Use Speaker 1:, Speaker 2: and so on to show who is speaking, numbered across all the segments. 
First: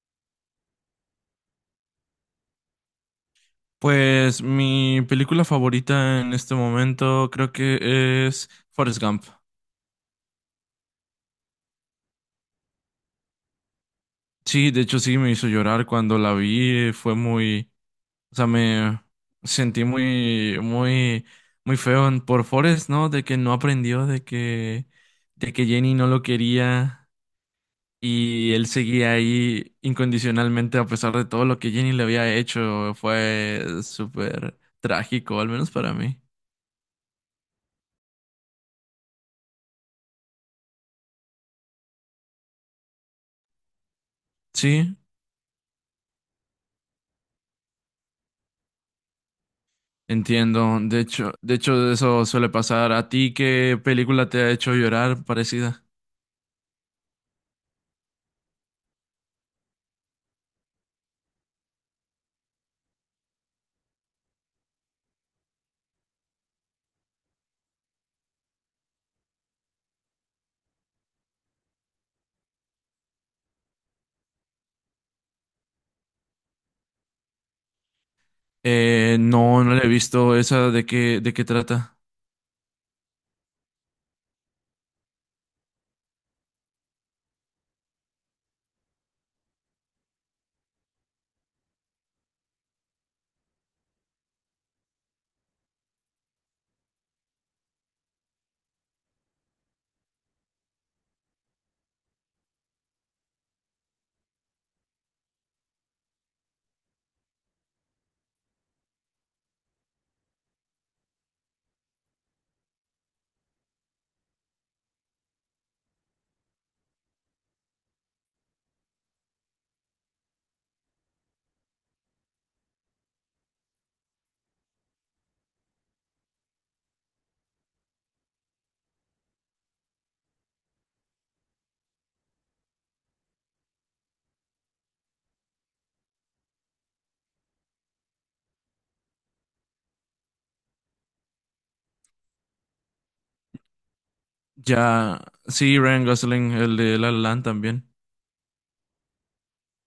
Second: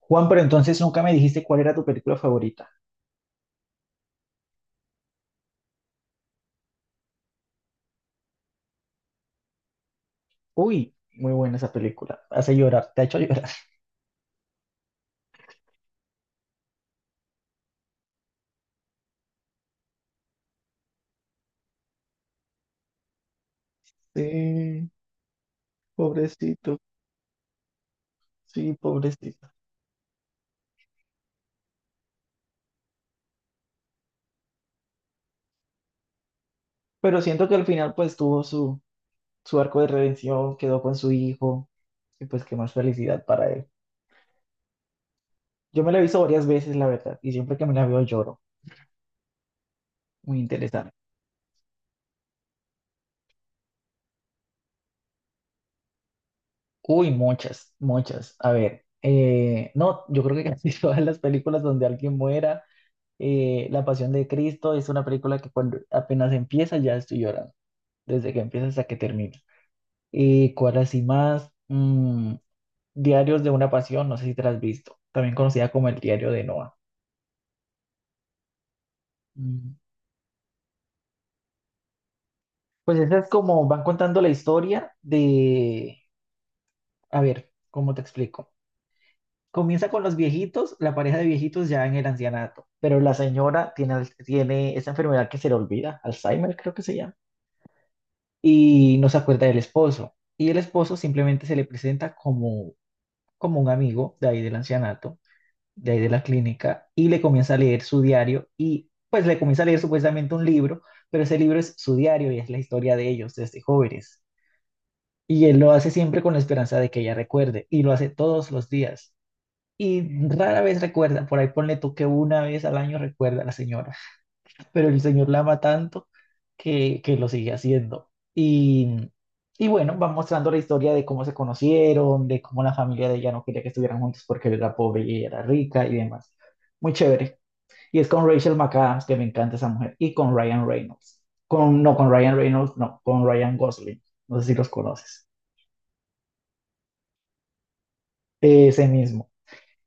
Speaker 1: Juan, pero entonces nunca me dijiste cuál era tu película favorita.
Speaker 2: Pues mi película favorita en este momento creo que es Forrest Gump.
Speaker 1: Uy, muy buena esa película. Hace llorar, te ha hecho llorar.
Speaker 2: Sí, de hecho sí me hizo llorar cuando la vi, fue muy, o sea, me sentí muy, muy, muy feo por Forrest, ¿no? De que no aprendió, de que,
Speaker 1: Sí,
Speaker 2: de que Jenny no lo
Speaker 1: pobrecito,
Speaker 2: quería y él
Speaker 1: sí,
Speaker 2: seguía
Speaker 1: pobrecito.
Speaker 2: ahí incondicionalmente a pesar de todo lo que Jenny le había hecho, fue súper trágico, al menos para mí.
Speaker 1: Pero siento que al final pues tuvo su arco de redención, quedó con su hijo y pues qué más felicidad para él.
Speaker 2: Sí.
Speaker 1: Yo me la he visto varias veces, la verdad, y siempre que me la veo lloro. Muy
Speaker 2: Entiendo.
Speaker 1: interesante.
Speaker 2: De hecho, eso suele pasar. ¿A ti qué película te ha hecho llorar parecida?
Speaker 1: Uy, muchas, muchas. A ver, no, yo creo que casi todas las películas donde alguien muera. La Pasión de Cristo es una película que cuando apenas empieza ya estoy llorando, desde que empieza hasta que termina. ¿Cuál así más? Diarios de una Pasión, no sé si te la has visto, también conocida como El Diario de Noah.
Speaker 2: No, no
Speaker 1: Mm,
Speaker 2: la he visto. ¿Esa de qué trata?
Speaker 1: Pues esa es como van contando la historia de, a ver, ¿cómo te explico? Comienza con los viejitos, la pareja de viejitos ya en el ancianato, pero la señora tiene esa enfermedad que se le olvida, Alzheimer creo que se llama y no se acuerda del esposo. Y el esposo simplemente se le presenta como, como un amigo de ahí del ancianato, de ahí de la clínica, y le comienza a leer su diario y pues le comienza a leer supuestamente un libro, pero ese libro es su diario y es la historia de ellos desde jóvenes. Y él lo hace siempre con la esperanza de que ella recuerde y lo hace todos los días. Y rara vez recuerda, por ahí ponle tú que una vez al año recuerda a la señora, pero el Señor la ama tanto que lo sigue haciendo. Y, y bueno, va mostrando la historia de cómo se conocieron, de cómo la familia de ella no quería que estuvieran juntos porque él era pobre y ella era rica y demás. Muy chévere. Y es con Rachel McAdams, que me encanta esa mujer, y con Ryan Reynolds. Con, no, con Ryan Reynolds, no, con Ryan Gosling. No sé si los
Speaker 2: Ya,
Speaker 1: conoces.
Speaker 2: sí, Ryan Gosling, el de La La Land también.
Speaker 1: Ese mismo.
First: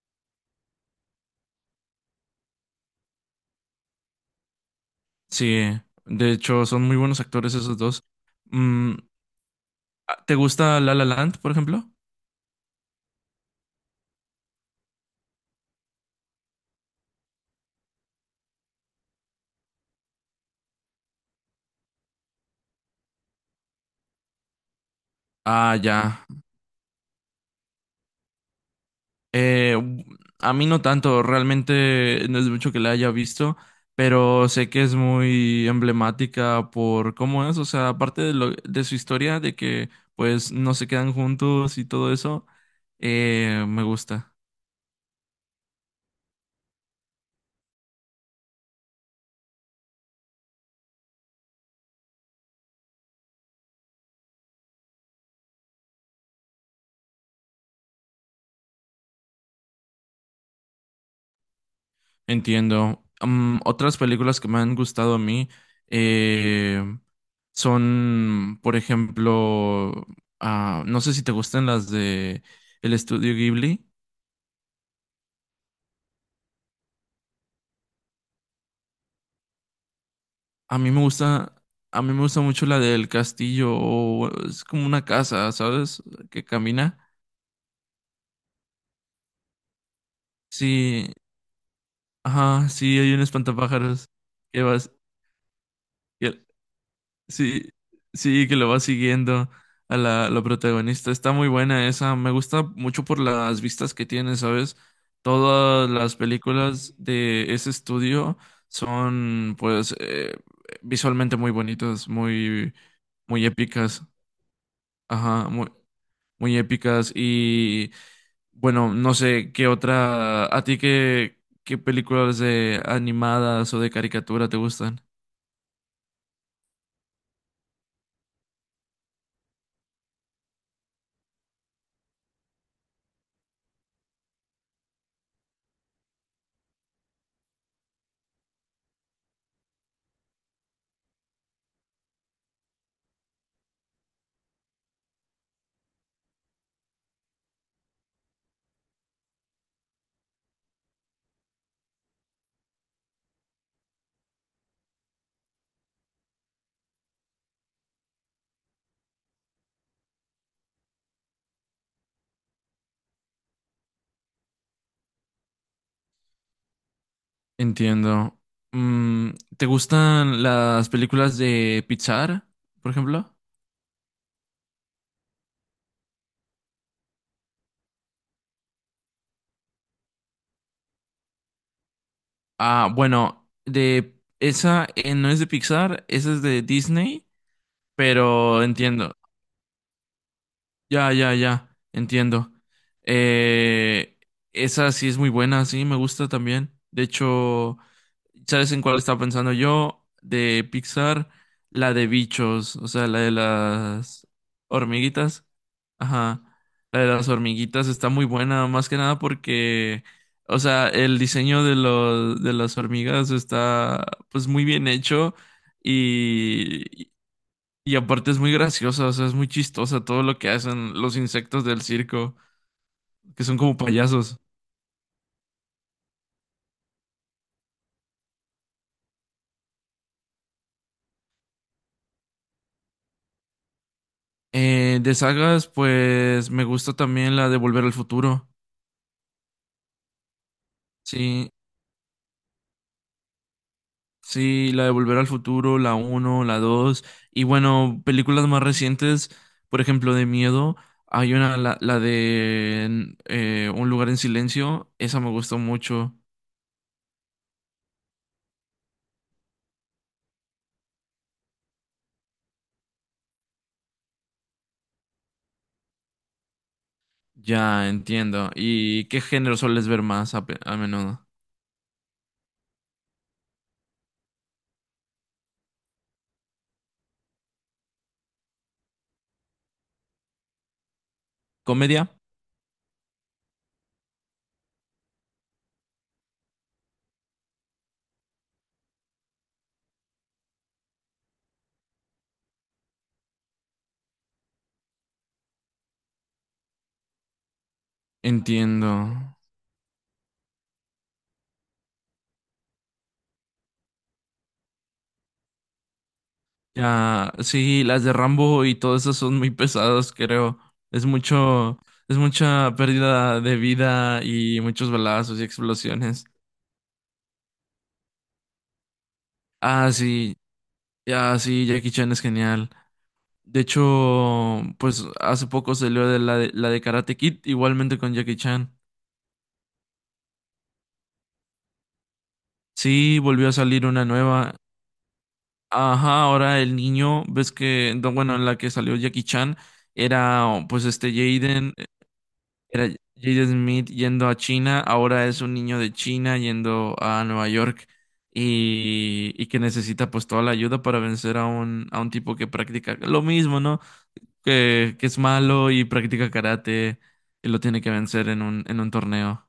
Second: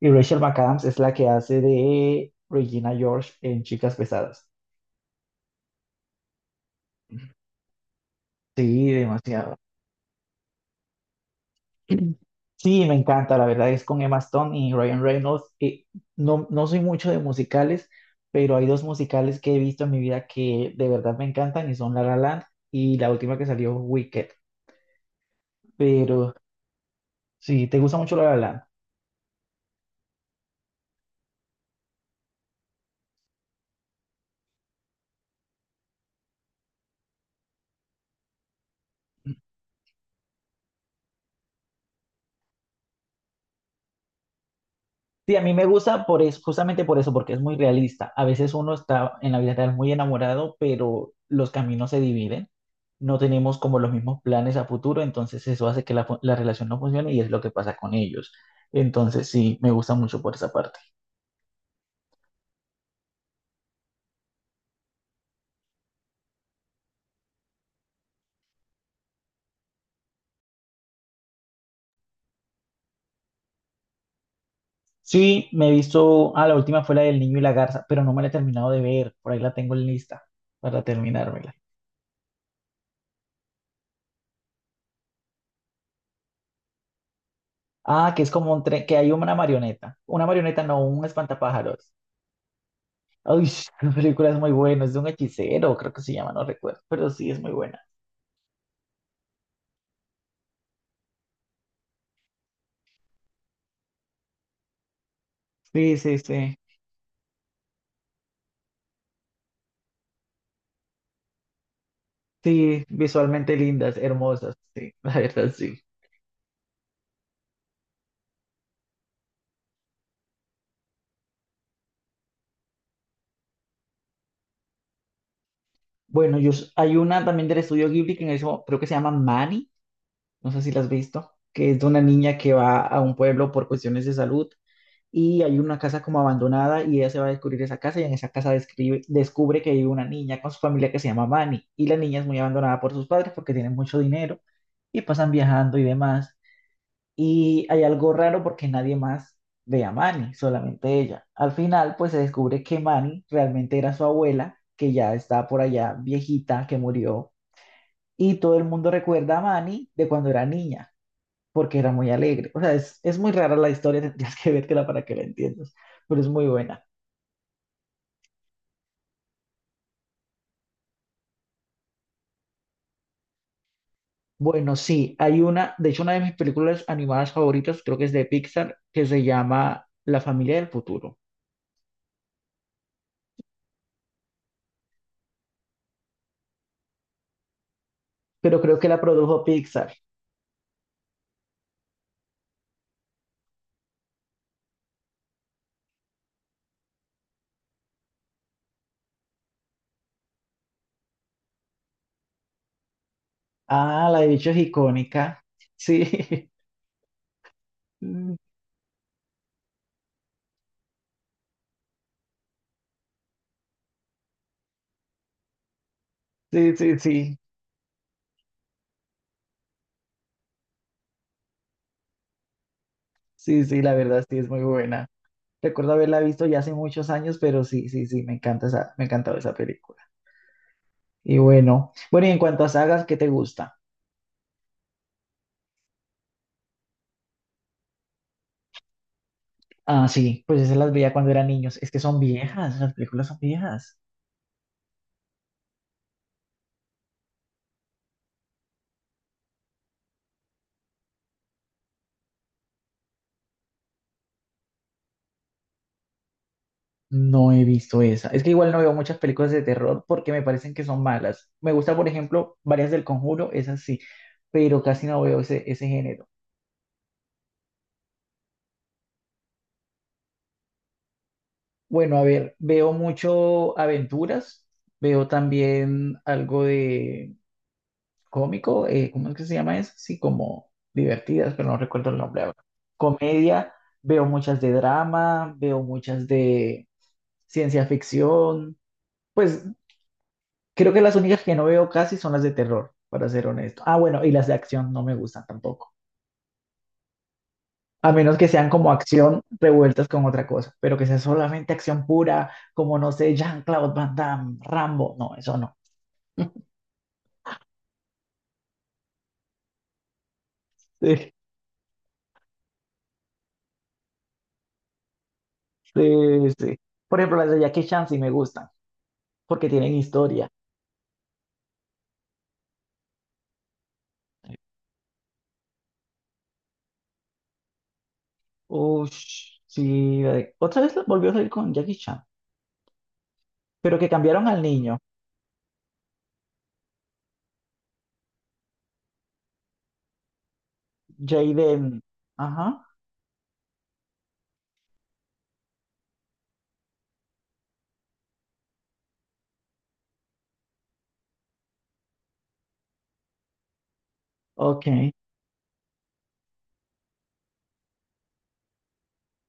Speaker 1: Y Rachel McAdams es la que hace de Regina George en Chicas Pesadas.
Speaker 2: Sí, de hecho, son muy buenos actores esos dos.
Speaker 1: Sí,
Speaker 2: Mm,
Speaker 1: demasiado.
Speaker 2: ¿te gusta La La Land, por ejemplo?
Speaker 1: Sí, me encanta, la verdad es con Emma Stone y Ryan Reynolds. No, no soy mucho de musicales, pero hay dos musicales que he visto en mi vida que de verdad me encantan y son La La Land y la última que salió, Wicked.
Speaker 2: Ah, ya.
Speaker 1: Pero sí, ¿te gusta mucho La La Land?
Speaker 2: Eh, a mí no tanto, realmente no es mucho que la haya visto, pero sé que es muy emblemática por cómo es, o sea, aparte de su historia, de que pues no se quedan juntos y todo eso, me gusta.
Speaker 1: Sí, a mí me gusta justamente por eso, porque es muy realista. A veces uno está en la vida real muy enamorado, pero los caminos se dividen. No tenemos como los mismos planes a futuro, entonces eso hace que la relación no funcione y es lo que pasa con ellos. Entonces sí, me gusta mucho por esa parte.
Speaker 2: Entiendo. Mm, otras películas que me han gustado a mí eh, son, por ejemplo, ah, no sé si te gustan las de el estudio Ghibli.
Speaker 1: Sí, me he visto, la última fue la del niño y la garza, pero no me la he terminado de ver, por ahí la tengo en lista
Speaker 2: A
Speaker 1: para
Speaker 2: mí me
Speaker 1: terminármela.
Speaker 2: gusta, a mí me gusta mucho la del castillo, o es como una casa, ¿sabes? Que camina.
Speaker 1: Ah, que es como un tren, que hay una marioneta, no, un
Speaker 2: Sí,
Speaker 1: espantapájaros.
Speaker 2: ajá, sí, hay un
Speaker 1: Ay, la
Speaker 2: espantapájaros
Speaker 1: película es muy
Speaker 2: que
Speaker 1: buena, es de un hechicero, creo que se llama, no
Speaker 2: que-
Speaker 1: recuerdo, pero sí es muy
Speaker 2: sí,
Speaker 1: buena.
Speaker 2: sí, que lo va siguiendo a la protagonista. Está muy buena esa, me gusta mucho por las vistas que tiene, ¿sabes? Todas
Speaker 1: Sí,
Speaker 2: las
Speaker 1: sí, sí.
Speaker 2: películas de ese estudio son, pues, visualmente muy bonitas, muy,
Speaker 1: Sí,
Speaker 2: muy
Speaker 1: visualmente lindas,
Speaker 2: épicas.
Speaker 1: hermosas, sí, la
Speaker 2: Ajá,
Speaker 1: verdad,
Speaker 2: muy.
Speaker 1: sí.
Speaker 2: Muy épicas y bueno, no sé qué otra, a ti qué películas de animadas o de caricatura te gustan.
Speaker 1: Bueno, hay una también del estudio Ghibli que creo que se llama Manny, no sé si la has visto, que es de una niña que va a un pueblo por cuestiones de salud y hay una casa como abandonada y ella se va a descubrir esa casa y en esa casa descubre que hay una niña con su familia que se llama Manny y la niña es muy abandonada por sus padres porque tienen mucho dinero y pasan viajando y demás. Y hay algo raro porque nadie más ve a Manny, solamente ella. Al final, pues se descubre que Manny realmente era su abuela, que ya está por allá viejita, que murió. Y todo el mundo recuerda a Manny de cuando era niña, porque era muy alegre. O sea, es muy rara la historia, tendrías que vértela para que la entiendas, pero es muy buena.
Speaker 2: Entiendo. Mm, ¿te gustan las películas de Pixar, por ejemplo?
Speaker 1: Bueno, sí, hay una, de hecho, una de mis películas animadas favoritas, creo que es de Pixar, que se llama La familia del futuro,
Speaker 2: Ah, bueno, de esa no es de Pixar, esa es de Disney,
Speaker 1: pero
Speaker 2: pero
Speaker 1: creo que la
Speaker 2: entiendo.
Speaker 1: produjo Pixar.
Speaker 2: Ya, entiendo. Eh, Esa sí es muy buena, sí, me gusta también. De hecho, ¿sabes en cuál estaba pensando yo? De Pixar, la de bichos, o sea, la de
Speaker 1: Ah, la de
Speaker 2: las
Speaker 1: bicho es icónica.
Speaker 2: hormiguitas.
Speaker 1: Sí,
Speaker 2: Ajá. La de las hormiguitas está muy
Speaker 1: Mm,
Speaker 2: buena, más que nada porque, o sea, el diseño de de las hormigas está pues muy bien hecho
Speaker 1: sí, sí,
Speaker 2: y,
Speaker 1: sí,
Speaker 2: y aparte es muy graciosa, o sea, es muy chistosa todo lo que hacen los insectos del circo, que son
Speaker 1: sí,
Speaker 2: como
Speaker 1: sí, la verdad sí
Speaker 2: payasos.
Speaker 1: es muy buena. Recuerdo haberla visto ya hace muchos años, pero sí, sí, sí, me encanta esa, me encantaba esa película. Y bueno, bueno, y en cuanto a sagas, ¿qué te gusta?
Speaker 2: De sagas, pues me gusta también la de Volver al Futuro.
Speaker 1: Ah, sí, pues esas las veía cuando eran
Speaker 2: Sí,
Speaker 1: niños. Es que son viejas, las películas son viejas.
Speaker 2: sí, la de Volver al Futuro, la uno la 2 y bueno, películas más recientes, por ejemplo, de miedo, hay una, la de Un lugar en silencio, esa me gustó mucho,
Speaker 1: No he visto esa. Es que igual no veo muchas películas de terror porque me parecen que son malas. Me gusta, por ejemplo, varias del Conjuro, esas sí, pero casi no veo ese género.
Speaker 2: ya entiendo. ¿Y qué género sueles ver más a menudo?
Speaker 1: Bueno, a ver, veo mucho aventuras, veo también algo de cómico, ¿cómo es que se llama eso? Sí, como divertidas, pero no
Speaker 2: ¿Comedia?
Speaker 1: recuerdo el nombre ahora. Comedia, veo muchas de drama, veo muchas de ciencia ficción. Pues creo que las únicas que no veo casi son las de terror, para ser honesto. Ah, bueno, y las de acción no me gustan tampoco. A menos que sean como
Speaker 2: Entiendo.
Speaker 1: acción revueltas con otra cosa, pero que sea solamente acción pura, como no sé, Jean-Claude Van Damme, Rambo, no, eso no.
Speaker 2: Ya, sí, las de Rambo y todas esas son muy pesadas, creo. Es
Speaker 1: Sí,
Speaker 2: mucho, es mucha pérdida de vida y muchos balazos y
Speaker 1: sí,
Speaker 2: explosiones.
Speaker 1: sí. Por ejemplo, las de Jackie Chan sí me gustan, porque
Speaker 2: Ah,
Speaker 1: tienen
Speaker 2: sí,
Speaker 1: historia.
Speaker 2: ya, sí, Jackie Chan es genial. De hecho, pues hace poco salió la de Karate Kid, igualmente con Jackie Chan.
Speaker 1: Ush, sí. Otra vez volvió a salir con Jackie Chan,
Speaker 2: Sí, volvió a salir
Speaker 1: pero
Speaker 2: una
Speaker 1: que cambiaron
Speaker 2: nueva.
Speaker 1: al niño,
Speaker 2: Ajá, ahora el niño, ves que, no, bueno, en la que salió Jackie Chan era oh, pues este Jaden,
Speaker 1: Jaden. Ajá,
Speaker 2: era Jaden Smith yendo a China, ahora es un niño de China yendo a Nueva York y que necesita pues toda la ayuda para vencer a a un tipo que practica lo mismo, ¿no?
Speaker 1: ok.
Speaker 2: Que es malo y practica karate y lo tiene que vencer en en un torneo.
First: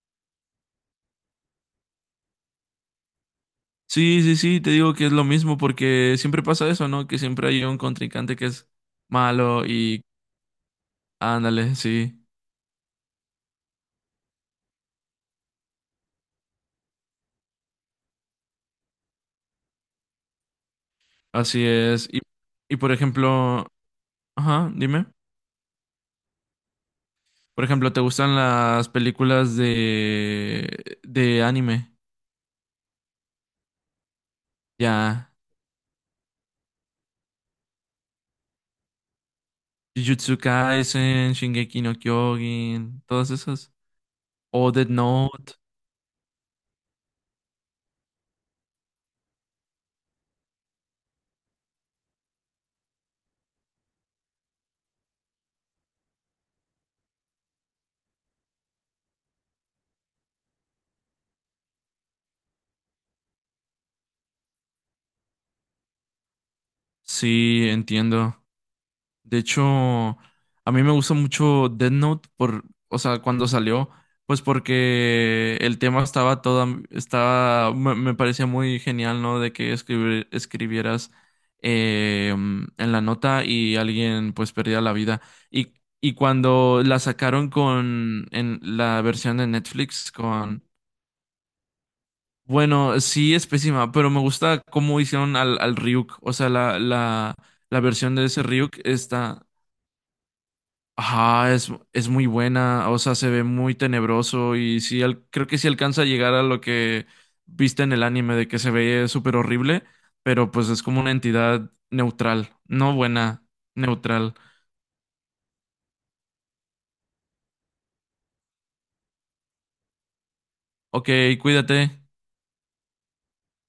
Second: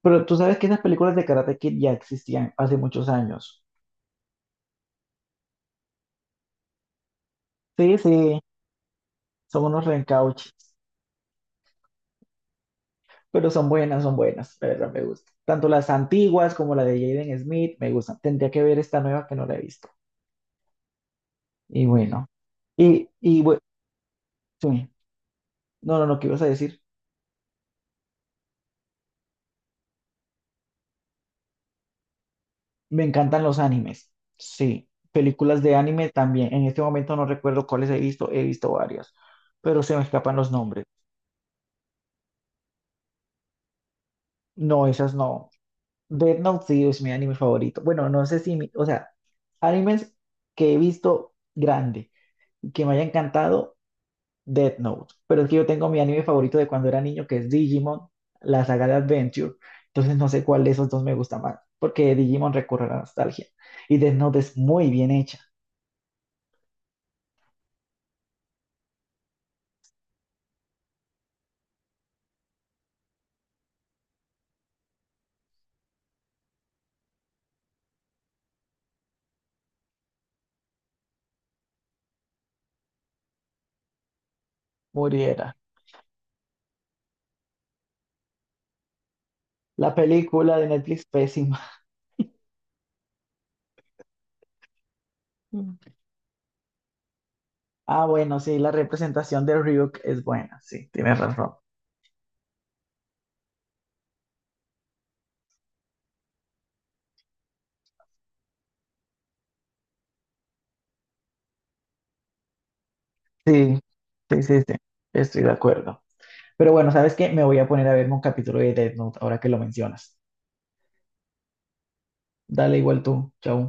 Speaker 1: Pero tú sabes que esas películas de Karate Kid ya existían hace muchos años.
Speaker 2: Sí, sí, sí, te digo que es lo mismo porque siempre pasa eso, ¿no? Que siempre hay un
Speaker 1: Sí,
Speaker 2: contrincante
Speaker 1: sí,
Speaker 2: que es
Speaker 1: son
Speaker 2: malo
Speaker 1: unos
Speaker 2: y
Speaker 1: reencauches,
Speaker 2: ándale, sí,
Speaker 1: pero son buenas, la verdad me gusta. Tanto las antiguas como la de Jaden Smith me gustan. Tendría que ver esta nueva que no la he visto.
Speaker 2: así
Speaker 1: Y
Speaker 2: es.
Speaker 1: bueno,
Speaker 2: Y por
Speaker 1: y
Speaker 2: ejemplo, ajá,
Speaker 1: bueno,
Speaker 2: dime.
Speaker 1: no, no, no, ¿qué ibas a decir?
Speaker 2: Por ejemplo, ¿te gustan las películas de anime?
Speaker 1: Me encantan los animes. Sí,
Speaker 2: Ya,
Speaker 1: películas de anime también. En este momento no recuerdo cuáles he visto varias, pero se me
Speaker 2: Jujutsu
Speaker 1: escapan los nombres.
Speaker 2: Kaisen, Shingeki no Kyojin, todas esas. O
Speaker 1: No,
Speaker 2: Death
Speaker 1: esas no.
Speaker 2: Note.
Speaker 1: Death Note sí es mi anime favorito. Bueno, no sé si, mi- o sea, animes que he visto grande y que me haya encantado, Death Note. Pero es que yo tengo mi anime favorito de cuando era niño, que es Digimon, la saga de Adventure. Entonces no sé cuál de esos dos me gusta más, porque Digimon recurre a la nostalgia y Death Note es muy bien hecha.
Speaker 2: Sí, entiendo. De hecho, a mí me gusta mucho Death Note por, o sea, cuando salió, pues porque el tema estaba toda, estaba, me parecía muy genial, ¿no? De que escribieras en la nota y alguien pues perdía la vida.
Speaker 1: Muriera.
Speaker 2: Y, y cuando la sacaron con, en la versión de
Speaker 1: La
Speaker 2: Netflix
Speaker 1: película
Speaker 2: con,
Speaker 1: de Netflix pésima.
Speaker 2: bueno, sí es pésima, pero me gusta cómo hicieron
Speaker 1: Mm.
Speaker 2: al Ryuk, o sea, la
Speaker 1: Ah,
Speaker 2: versión de
Speaker 1: bueno,
Speaker 2: ese
Speaker 1: sí, la
Speaker 2: Ryuk
Speaker 1: representación
Speaker 2: está...
Speaker 1: de Ryuk es buena, sí, tienes razón.
Speaker 2: Ajá, es muy buena, o sea, se ve muy tenebroso y sí, creo que sí alcanza a llegar a lo que viste en el anime de que se ve súper horrible, pero pues es como una entidad neutral, no buena,
Speaker 1: Sí,
Speaker 2: neutral.
Speaker 1: sí, sí, sí, estoy de acuerdo. Pero bueno, ¿sabes qué? Me voy a poner a verme un capítulo de Death Note ahora que lo mencionas.
Speaker 2: Ok, cuídate.
Speaker 1: Dale igual tú, chao.